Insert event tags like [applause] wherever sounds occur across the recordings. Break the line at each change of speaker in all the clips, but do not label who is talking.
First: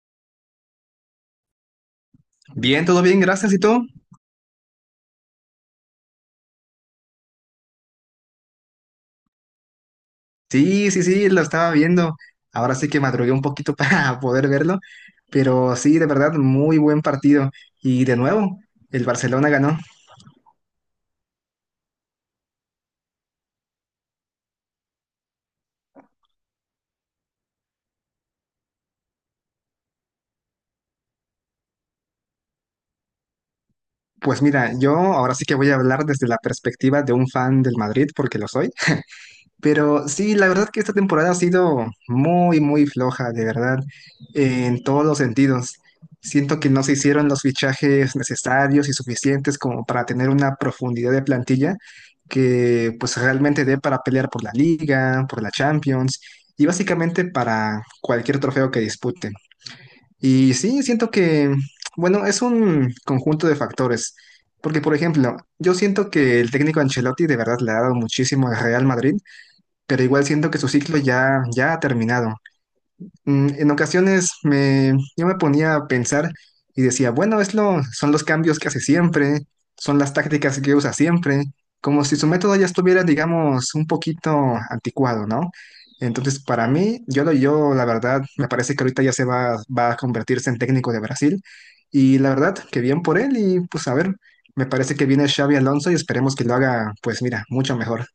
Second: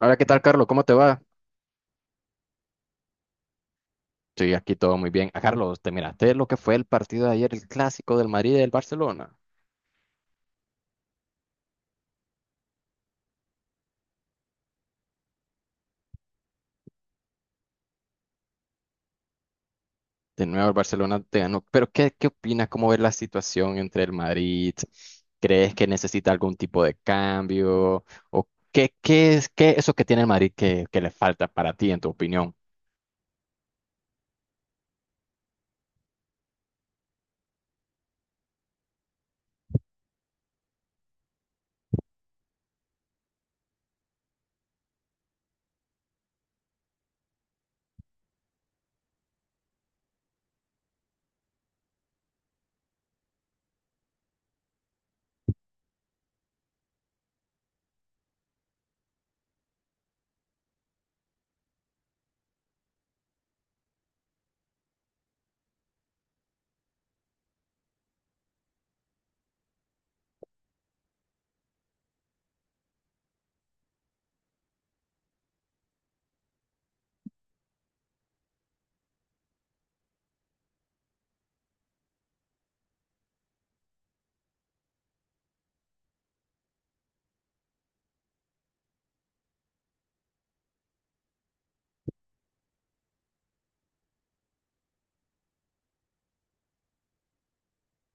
Hola, ¿qué tal, Carlos? ¿Cómo te va?
Bien, todo bien, gracias. ¿Y tú?
Sí, aquí todo muy bien. Ah, Carlos, ¿te miraste lo que fue el partido de ayer, el clásico del Madrid y del Barcelona?
Sí, sí, sí, lo estaba viendo. Ahora sí que madrugué un poquito [laughs] para poder verlo, pero sí, de verdad, muy buen partido. Y de nuevo, el Barcelona ganó.
De nuevo, el Barcelona te ganó. Pero, ¿¿qué opinas? ¿Cómo ves la situación entre el Madrid? ¿Crees que necesita algún tipo de cambio? ¿O qué, qué es eso que tiene el Madrid que le falta para ti, en tu opinión?
Pues mira, yo ahora sí que voy a hablar desde la perspectiva de un fan del Madrid, porque lo soy. Pero sí, la verdad que esta temporada ha sido muy, muy floja, de verdad, en todos los sentidos. Siento que no se hicieron los fichajes necesarios y suficientes como para tener una profundidad de plantilla que pues realmente dé para pelear por la Liga, por la Champions y básicamente para cualquier trofeo que disputen. Y sí, siento que, bueno, es un conjunto de factores. Porque, por ejemplo, yo siento que el técnico Ancelotti de verdad le ha dado muchísimo al Real Madrid pero igual siento que su ciclo ya, ya ha terminado. En ocasiones yo me ponía a pensar y decía, bueno, son los cambios que hace siempre, son las tácticas que usa siempre, como si su método ya estuviera, digamos, un poquito anticuado, ¿no? Entonces, para mí, yo la verdad, me parece que ahorita ya va a convertirse en técnico de Brasil y la verdad, que bien por él y pues a ver, me parece que viene Xavi Alonso y esperemos que lo haga, pues mira, mucho mejor.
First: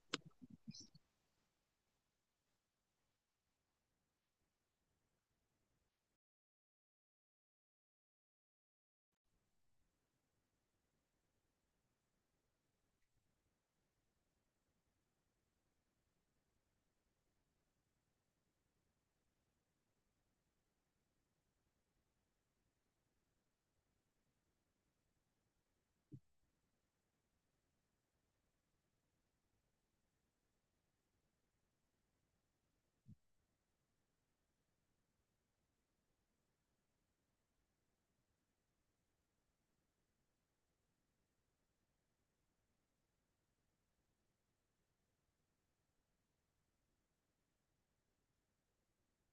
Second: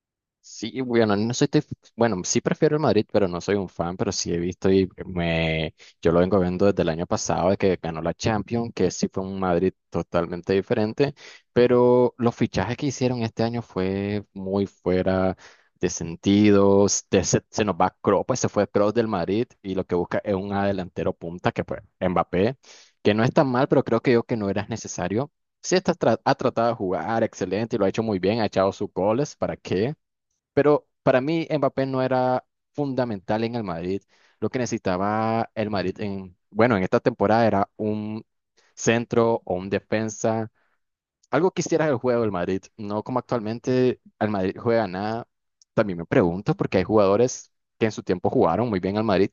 Sí, bueno, no soy, te- bueno, sí prefiero el Madrid, pero no soy un fan, pero sí he visto yo lo vengo viendo desde el año pasado, de que ganó la Champions, que sí fue un Madrid totalmente diferente, pero los fichajes que hicieron este año fue muy fuera de sentido, se nos va Kroos, pues se fue Kroos del Madrid y lo que busca es un delantero punta, que fue Mbappé, que no es tan mal, pero creo que yo que no era necesario. Sí, ha tratado de jugar excelente y lo ha hecho muy bien, ha echado sus goles, ¿para qué? Pero para mí Mbappé no era fundamental en el Madrid. Lo que necesitaba el Madrid bueno, en esta temporada era un centro o un defensa. Algo que hiciera el juego del Madrid, no como actualmente el Madrid juega nada. También me pregunto porque hay jugadores que en su tiempo jugaron muy bien al Madrid,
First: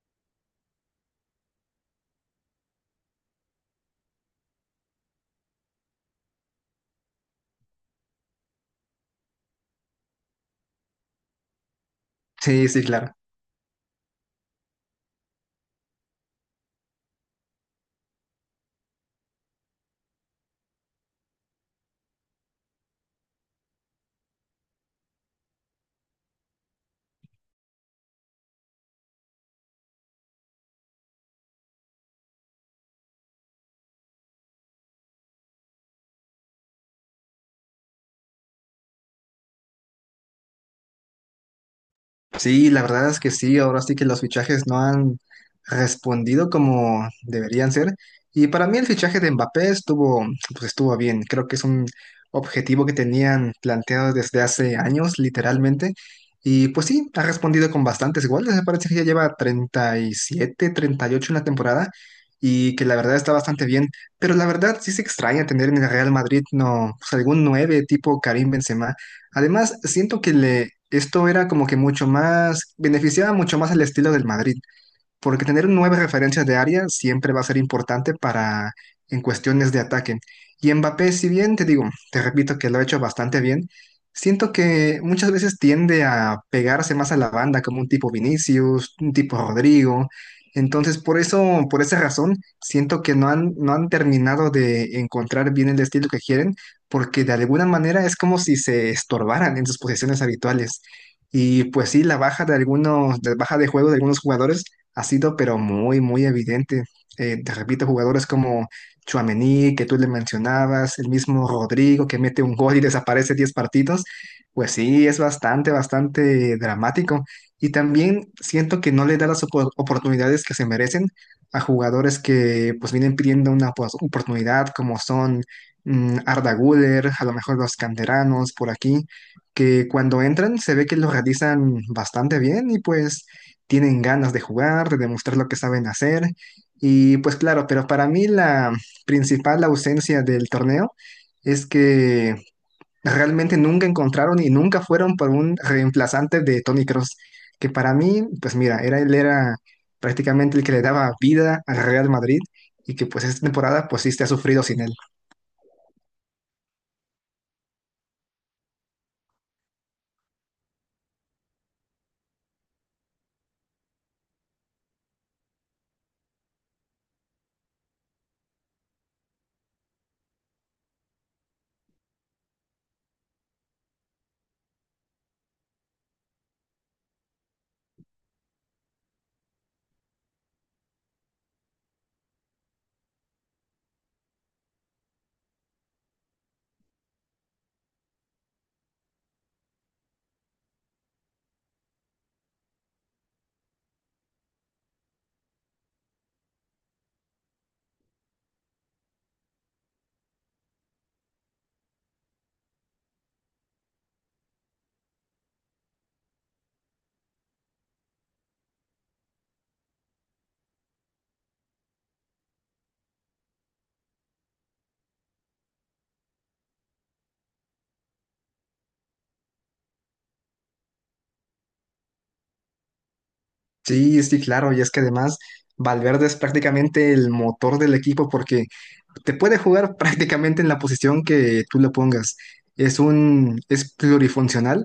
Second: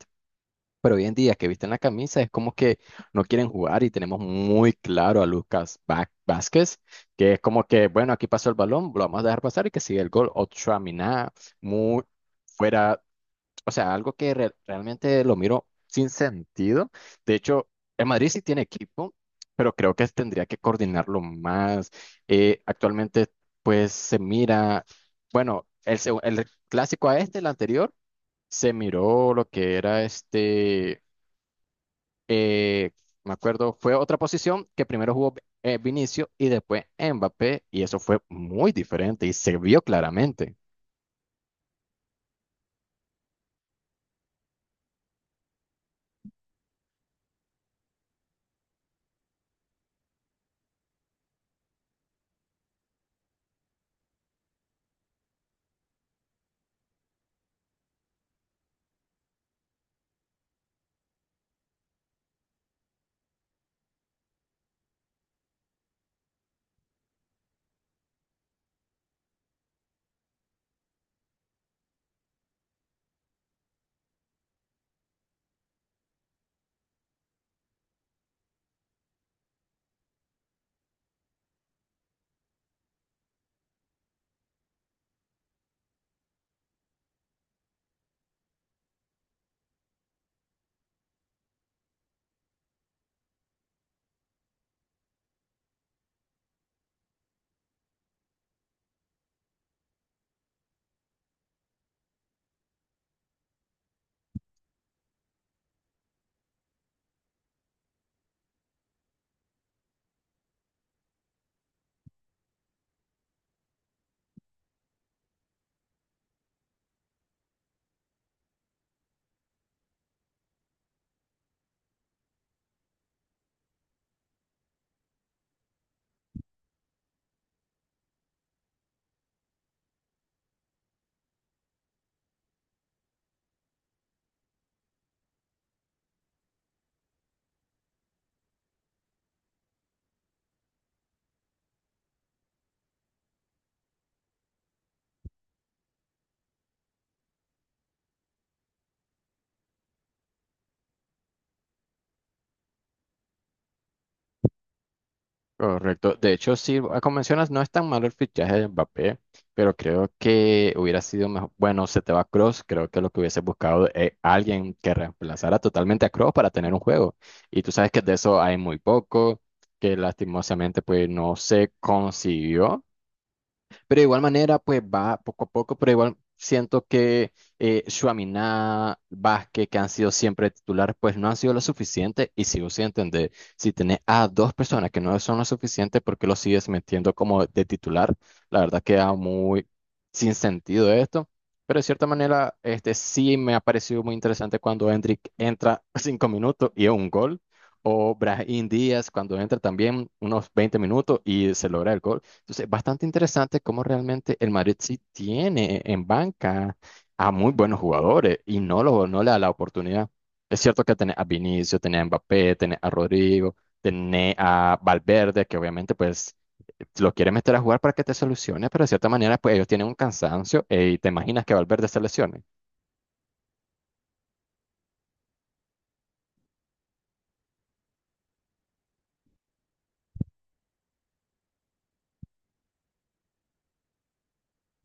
pero hoy en día que visten la camisa es como que no quieren jugar, y tenemos muy claro a Lucas Vázquez, que es como que, bueno, aquí pasó el balón, lo vamos a dejar pasar y que sigue el gol. Mina muy
Sí, sí,
fuera,
claro.
o sea, algo que realmente lo miro sin sentido. De hecho, el Madrid sí tiene equipo, pero creo que tendría que coordinarlo más. Actualmente, pues se mira, bueno, el clásico a este, el anterior, se miró lo que era eh, me acuerdo, fue otra posición que primero jugó Vinicio y después Mbappé, y eso fue muy diferente y se vio claramente.
Sí, la verdad es que sí, ahora sí que los fichajes no han respondido como deberían ser. Y para mí el fichaje de Mbappé estuvo, pues estuvo bien. Creo que es un objetivo que tenían planteado desde hace años, literalmente. Y pues sí, ha respondido con bastantes goles. Me parece que ya lleva 37, 38 en la temporada y que la verdad está bastante bien. Pero la verdad sí se extraña tener en el Real Madrid no, pues algún 9 tipo Karim Benzema. Además, siento que le, esto era como que mucho más, beneficiaba mucho más al estilo del Madrid porque tener nueve referencias de área siempre va a ser importante para en cuestiones de ataque. Y Mbappé, si bien te digo, te repito que lo ha hecho bastante bien, siento que muchas veces tiende a pegarse más a la banda como un tipo Vinicius, un tipo Rodrigo. Entonces, por eso, por esa razón, siento que no han terminado de encontrar bien el estilo que quieren, porque de alguna manera es como si se estorbaran en sus posiciones habituales. Y pues sí, la baja de algunos, la baja de juego de algunos jugadores ha sido pero muy, muy evidente. Te repito, jugadores como Tchouaméni, que tú le mencionabas, el mismo Rodrigo, que mete un gol y desaparece 10 partidos, pues sí, es bastante, bastante dramático. Y también siento que no le da las oportunidades que se merecen a jugadores que pues vienen pidiendo una pues, oportunidad, como son Arda Güler, a lo mejor los canteranos por aquí, que cuando entran se ve que lo realizan bastante bien y pues tienen ganas de jugar, de demostrar lo que saben hacer. Y pues claro, pero para mí la principal ausencia del torneo es que realmente nunca encontraron y nunca fueron por un reemplazante de Tony Cross, que para mí, pues mira, era, él era prácticamente el que le daba vida al Real Madrid y que pues esta temporada pues sí se ha sufrido sin él.
Correcto. De hecho, sí, ah, como mencionas, no es tan malo el fichaje de Mbappé, pero creo que hubiera sido mejor. Bueno, se te va Cross, creo que lo que hubiese buscado es alguien que reemplazara totalmente a Cross para tener un juego. Y tú sabes que de eso hay muy poco, que lastimosamente pues no se consiguió. Pero de igual manera, pues va poco a poco, pero igual siento que Tchouaméni, Vázquez, que han sido siempre titulares, pues no han sido lo suficiente. Y sigo sin entender, si tenés a dos personas que no son lo suficiente, ¿por qué lo sigues metiendo como de titular? La verdad queda muy sin sentido esto. Pero de cierta manera, este sí me ha parecido muy interesante cuando Hendrik entra [laughs] 5 minutos y es un gol. O Brahim Díaz cuando entra también unos 20 minutos y se logra el gol. Entonces, bastante interesante cómo realmente el Madrid sí tiene en banca a muy buenos jugadores y no no le da la oportunidad. Es cierto que tenés a Vinicius, tenés a Mbappé, tenés a Rodrigo, tenés a Valverde, que obviamente pues lo quiere meter a jugar para que te solucione, pero de cierta manera pues ellos tienen un cansancio, y te imaginas que Valverde se lesione.
Sí, sí, claro, y es que además Valverde es prácticamente el motor del equipo porque te puede jugar [laughs] prácticamente en la posición que tú le pongas. Es un, es plurifuncional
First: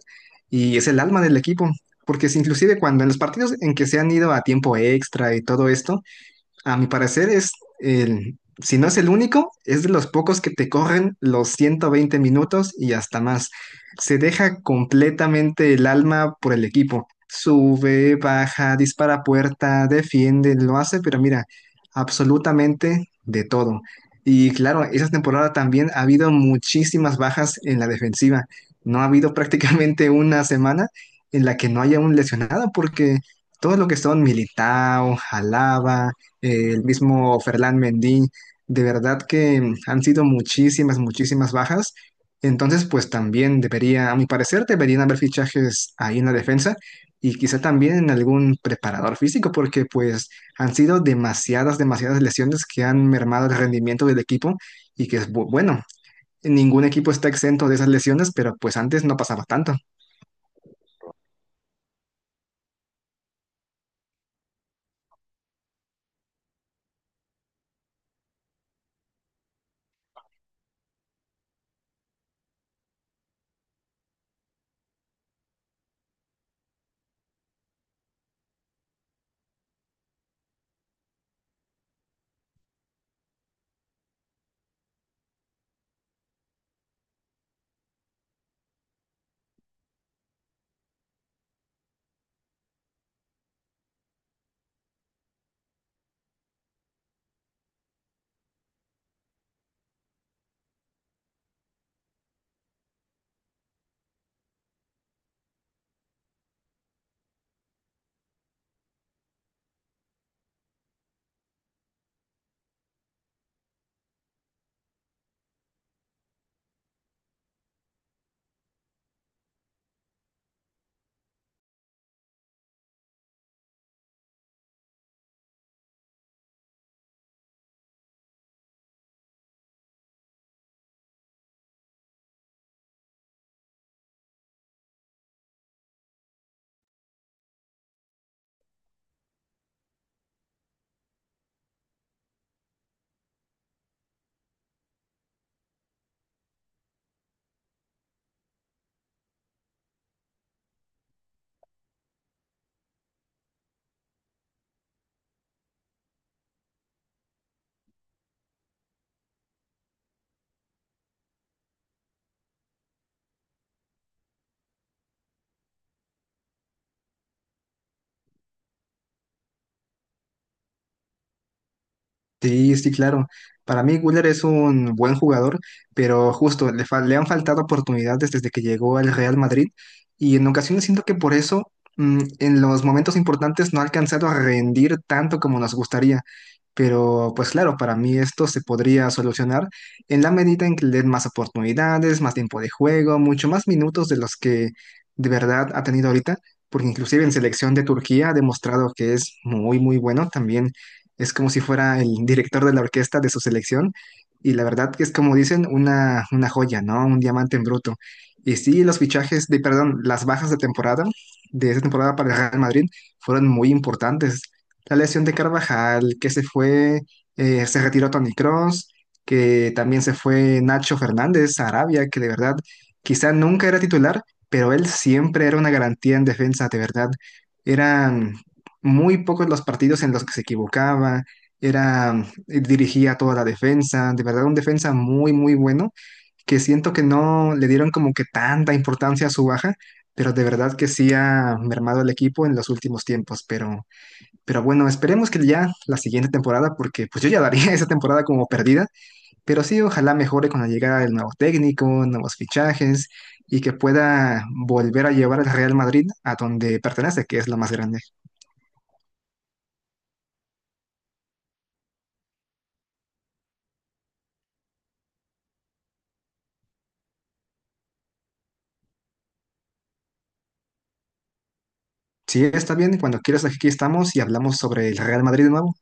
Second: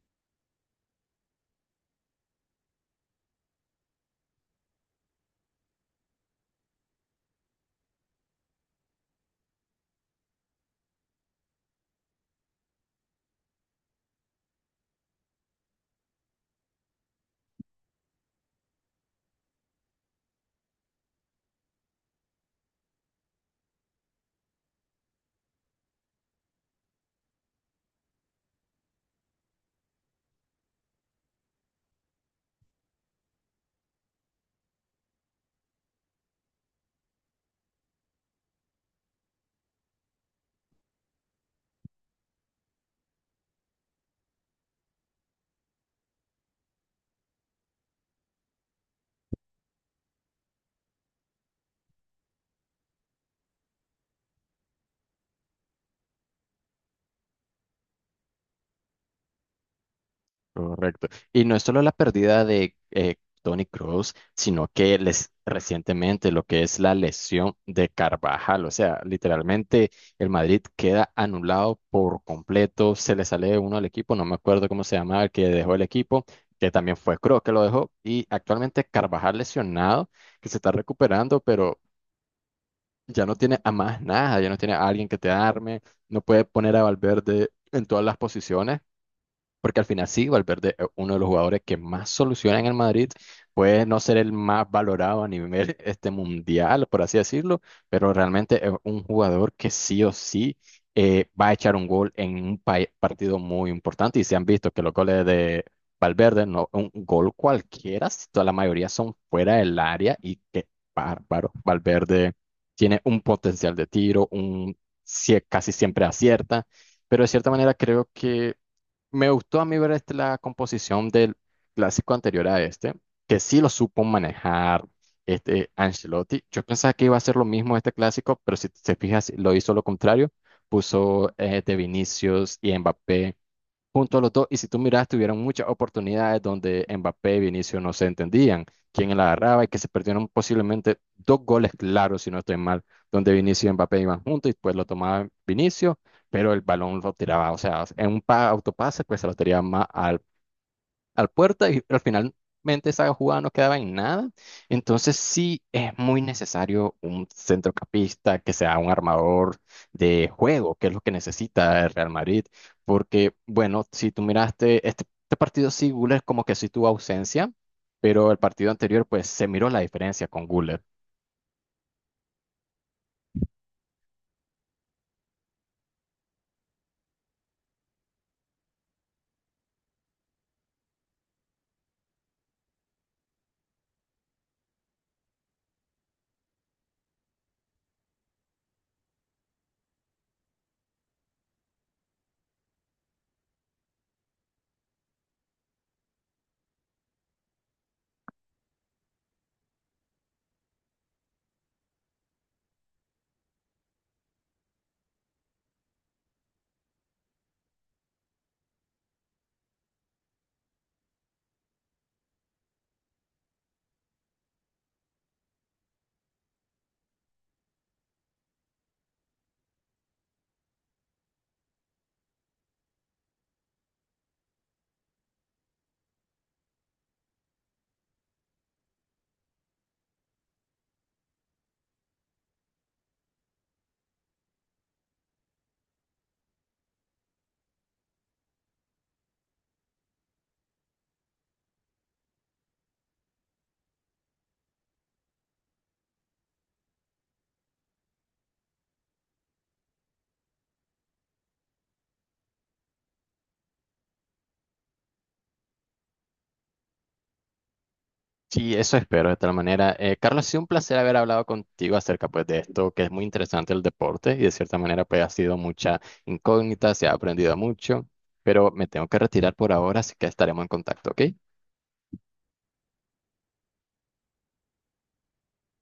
y es el alma del equipo, porque si inclusive cuando en los partidos en que se han ido a tiempo extra y todo esto, a mi parecer es el, si no es el único, es de los pocos que te corren los 120 minutos y hasta más. Se deja completamente el alma por el equipo. Sube, baja, dispara a puerta, defiende, lo hace, pero mira, absolutamente de todo. Y claro, esa temporada también ha habido muchísimas bajas en la defensiva. No ha habido [laughs] prácticamente una semana en la que no haya un lesionado, porque todo lo que son Militao, Alaba, el mismo Ferland Mendy, de verdad que han sido muchísimas, muchísimas bajas. Entonces, pues también debería, a mi parecer, deberían haber fichajes ahí en la defensa y quizá también en algún preparador físico, porque pues han sido demasiadas, demasiadas lesiones que han mermado el rendimiento del equipo y que es bueno, ningún equipo está exento de esas lesiones, pero pues antes no pasaba tanto.
Correcto. Y no es solo la pérdida de Tony Kroos, sino que les, recientemente, lo que es la lesión de Carvajal. O sea, literalmente el Madrid queda anulado por completo. Se le sale uno al equipo, no me acuerdo cómo se llamaba el que dejó el equipo, que también fue Kroos que lo dejó. Y actualmente Carvajal lesionado, que se está recuperando, pero ya no tiene a más nada, ya no tiene a alguien que te arme, no puede poner a Valverde en todas las posiciones. Porque al final sí, Valverde es uno de los jugadores que más soluciona en el Madrid, puede no ser el más valorado a nivel [laughs] este mundial, por así decirlo, pero realmente es un jugador que sí o sí va a echar un gol en un partido muy importante. Y se han visto que los goles de Valverde, no un gol cualquiera, si toda la mayoría son fuera del área y qué bárbaro. Valverde tiene un potencial de tiro, un casi siempre acierta, pero de cierta manera creo que me gustó a mí ver la composición del clásico anterior a este, que sí lo supo manejar este Ancelotti. Yo pensaba que iba a ser lo mismo este clásico, pero si te fijas, lo hizo lo contrario. Puso de Vinicius y Mbappé junto a los dos. Y si tú miras, tuvieron muchas oportunidades donde Mbappé y Vinicius no se entendían, quién la agarraba y que se perdieron posiblemente dos goles claros, si no estoy mal, donde Vinicius y Mbappé iban juntos y pues lo tomaba Vinicius, pero el balón lo tiraba, o sea, en un autopase, pues se lo tiraba más al puerta y al finalmente esa jugada no quedaba en nada. Entonces sí es muy necesario un centrocampista que sea un armador de juego, que es lo que necesita el Real Madrid. Porque, bueno, si tú miraste este partido, sí, Güler como que sí tuvo ausencia, pero el partido anterior pues se miró la diferencia con Güler.
Sí, sí, claro. Para mí, Güler es un buen jugador, pero justo le han faltado oportunidades desde que llegó al Real Madrid y en ocasiones siento que por eso en los momentos importantes no ha alcanzado a rendir tanto como nos gustaría. Pero pues claro, para mí esto se podría solucionar en la medida en que le den más oportunidades, más tiempo de juego, mucho más minutos de los que de verdad ha tenido ahorita, porque inclusive en selección de Turquía ha demostrado que es muy, muy bueno también es como si fuera el director de la orquesta de su selección y la verdad que es como dicen una joya, ¿no? Un diamante en bruto. Y sí, los fichajes de, perdón, las bajas de temporada, de esa temporada para el Real Madrid, fueron muy importantes. La lesión de Carvajal, que se fue, se retiró Toni Kroos, que también se fue Nacho Fernández a Arabia, que de verdad quizá nunca era titular, pero él siempre era una garantía en defensa, de verdad. Era muy pocos los partidos en los que se equivocaba, era, dirigía toda la defensa, de verdad un defensa muy, muy bueno, que siento que no le dieron como que tanta importancia a su baja, pero de verdad que sí ha mermado el equipo en los últimos tiempos, pero bueno, esperemos que ya la siguiente temporada, porque pues yo ya daría [laughs] esa temporada como perdida, pero sí, ojalá mejore con la llegada del nuevo técnico, nuevos fichajes y que pueda volver a llevar al Real Madrid a donde pertenece, que es lo más grande.
Sí, eso espero de tal manera. Carlos, ha sido un placer haber hablado contigo acerca pues de esto, que es muy interesante el deporte y de cierta manera pues ha sido mucha incógnita, se ha aprendido mucho, pero me tengo que retirar por ahora, así que estaremos en contacto, ¿ok?
Sí, está bien. Cuando quieras, aquí estamos y hablamos sobre el Real Madrid de nuevo.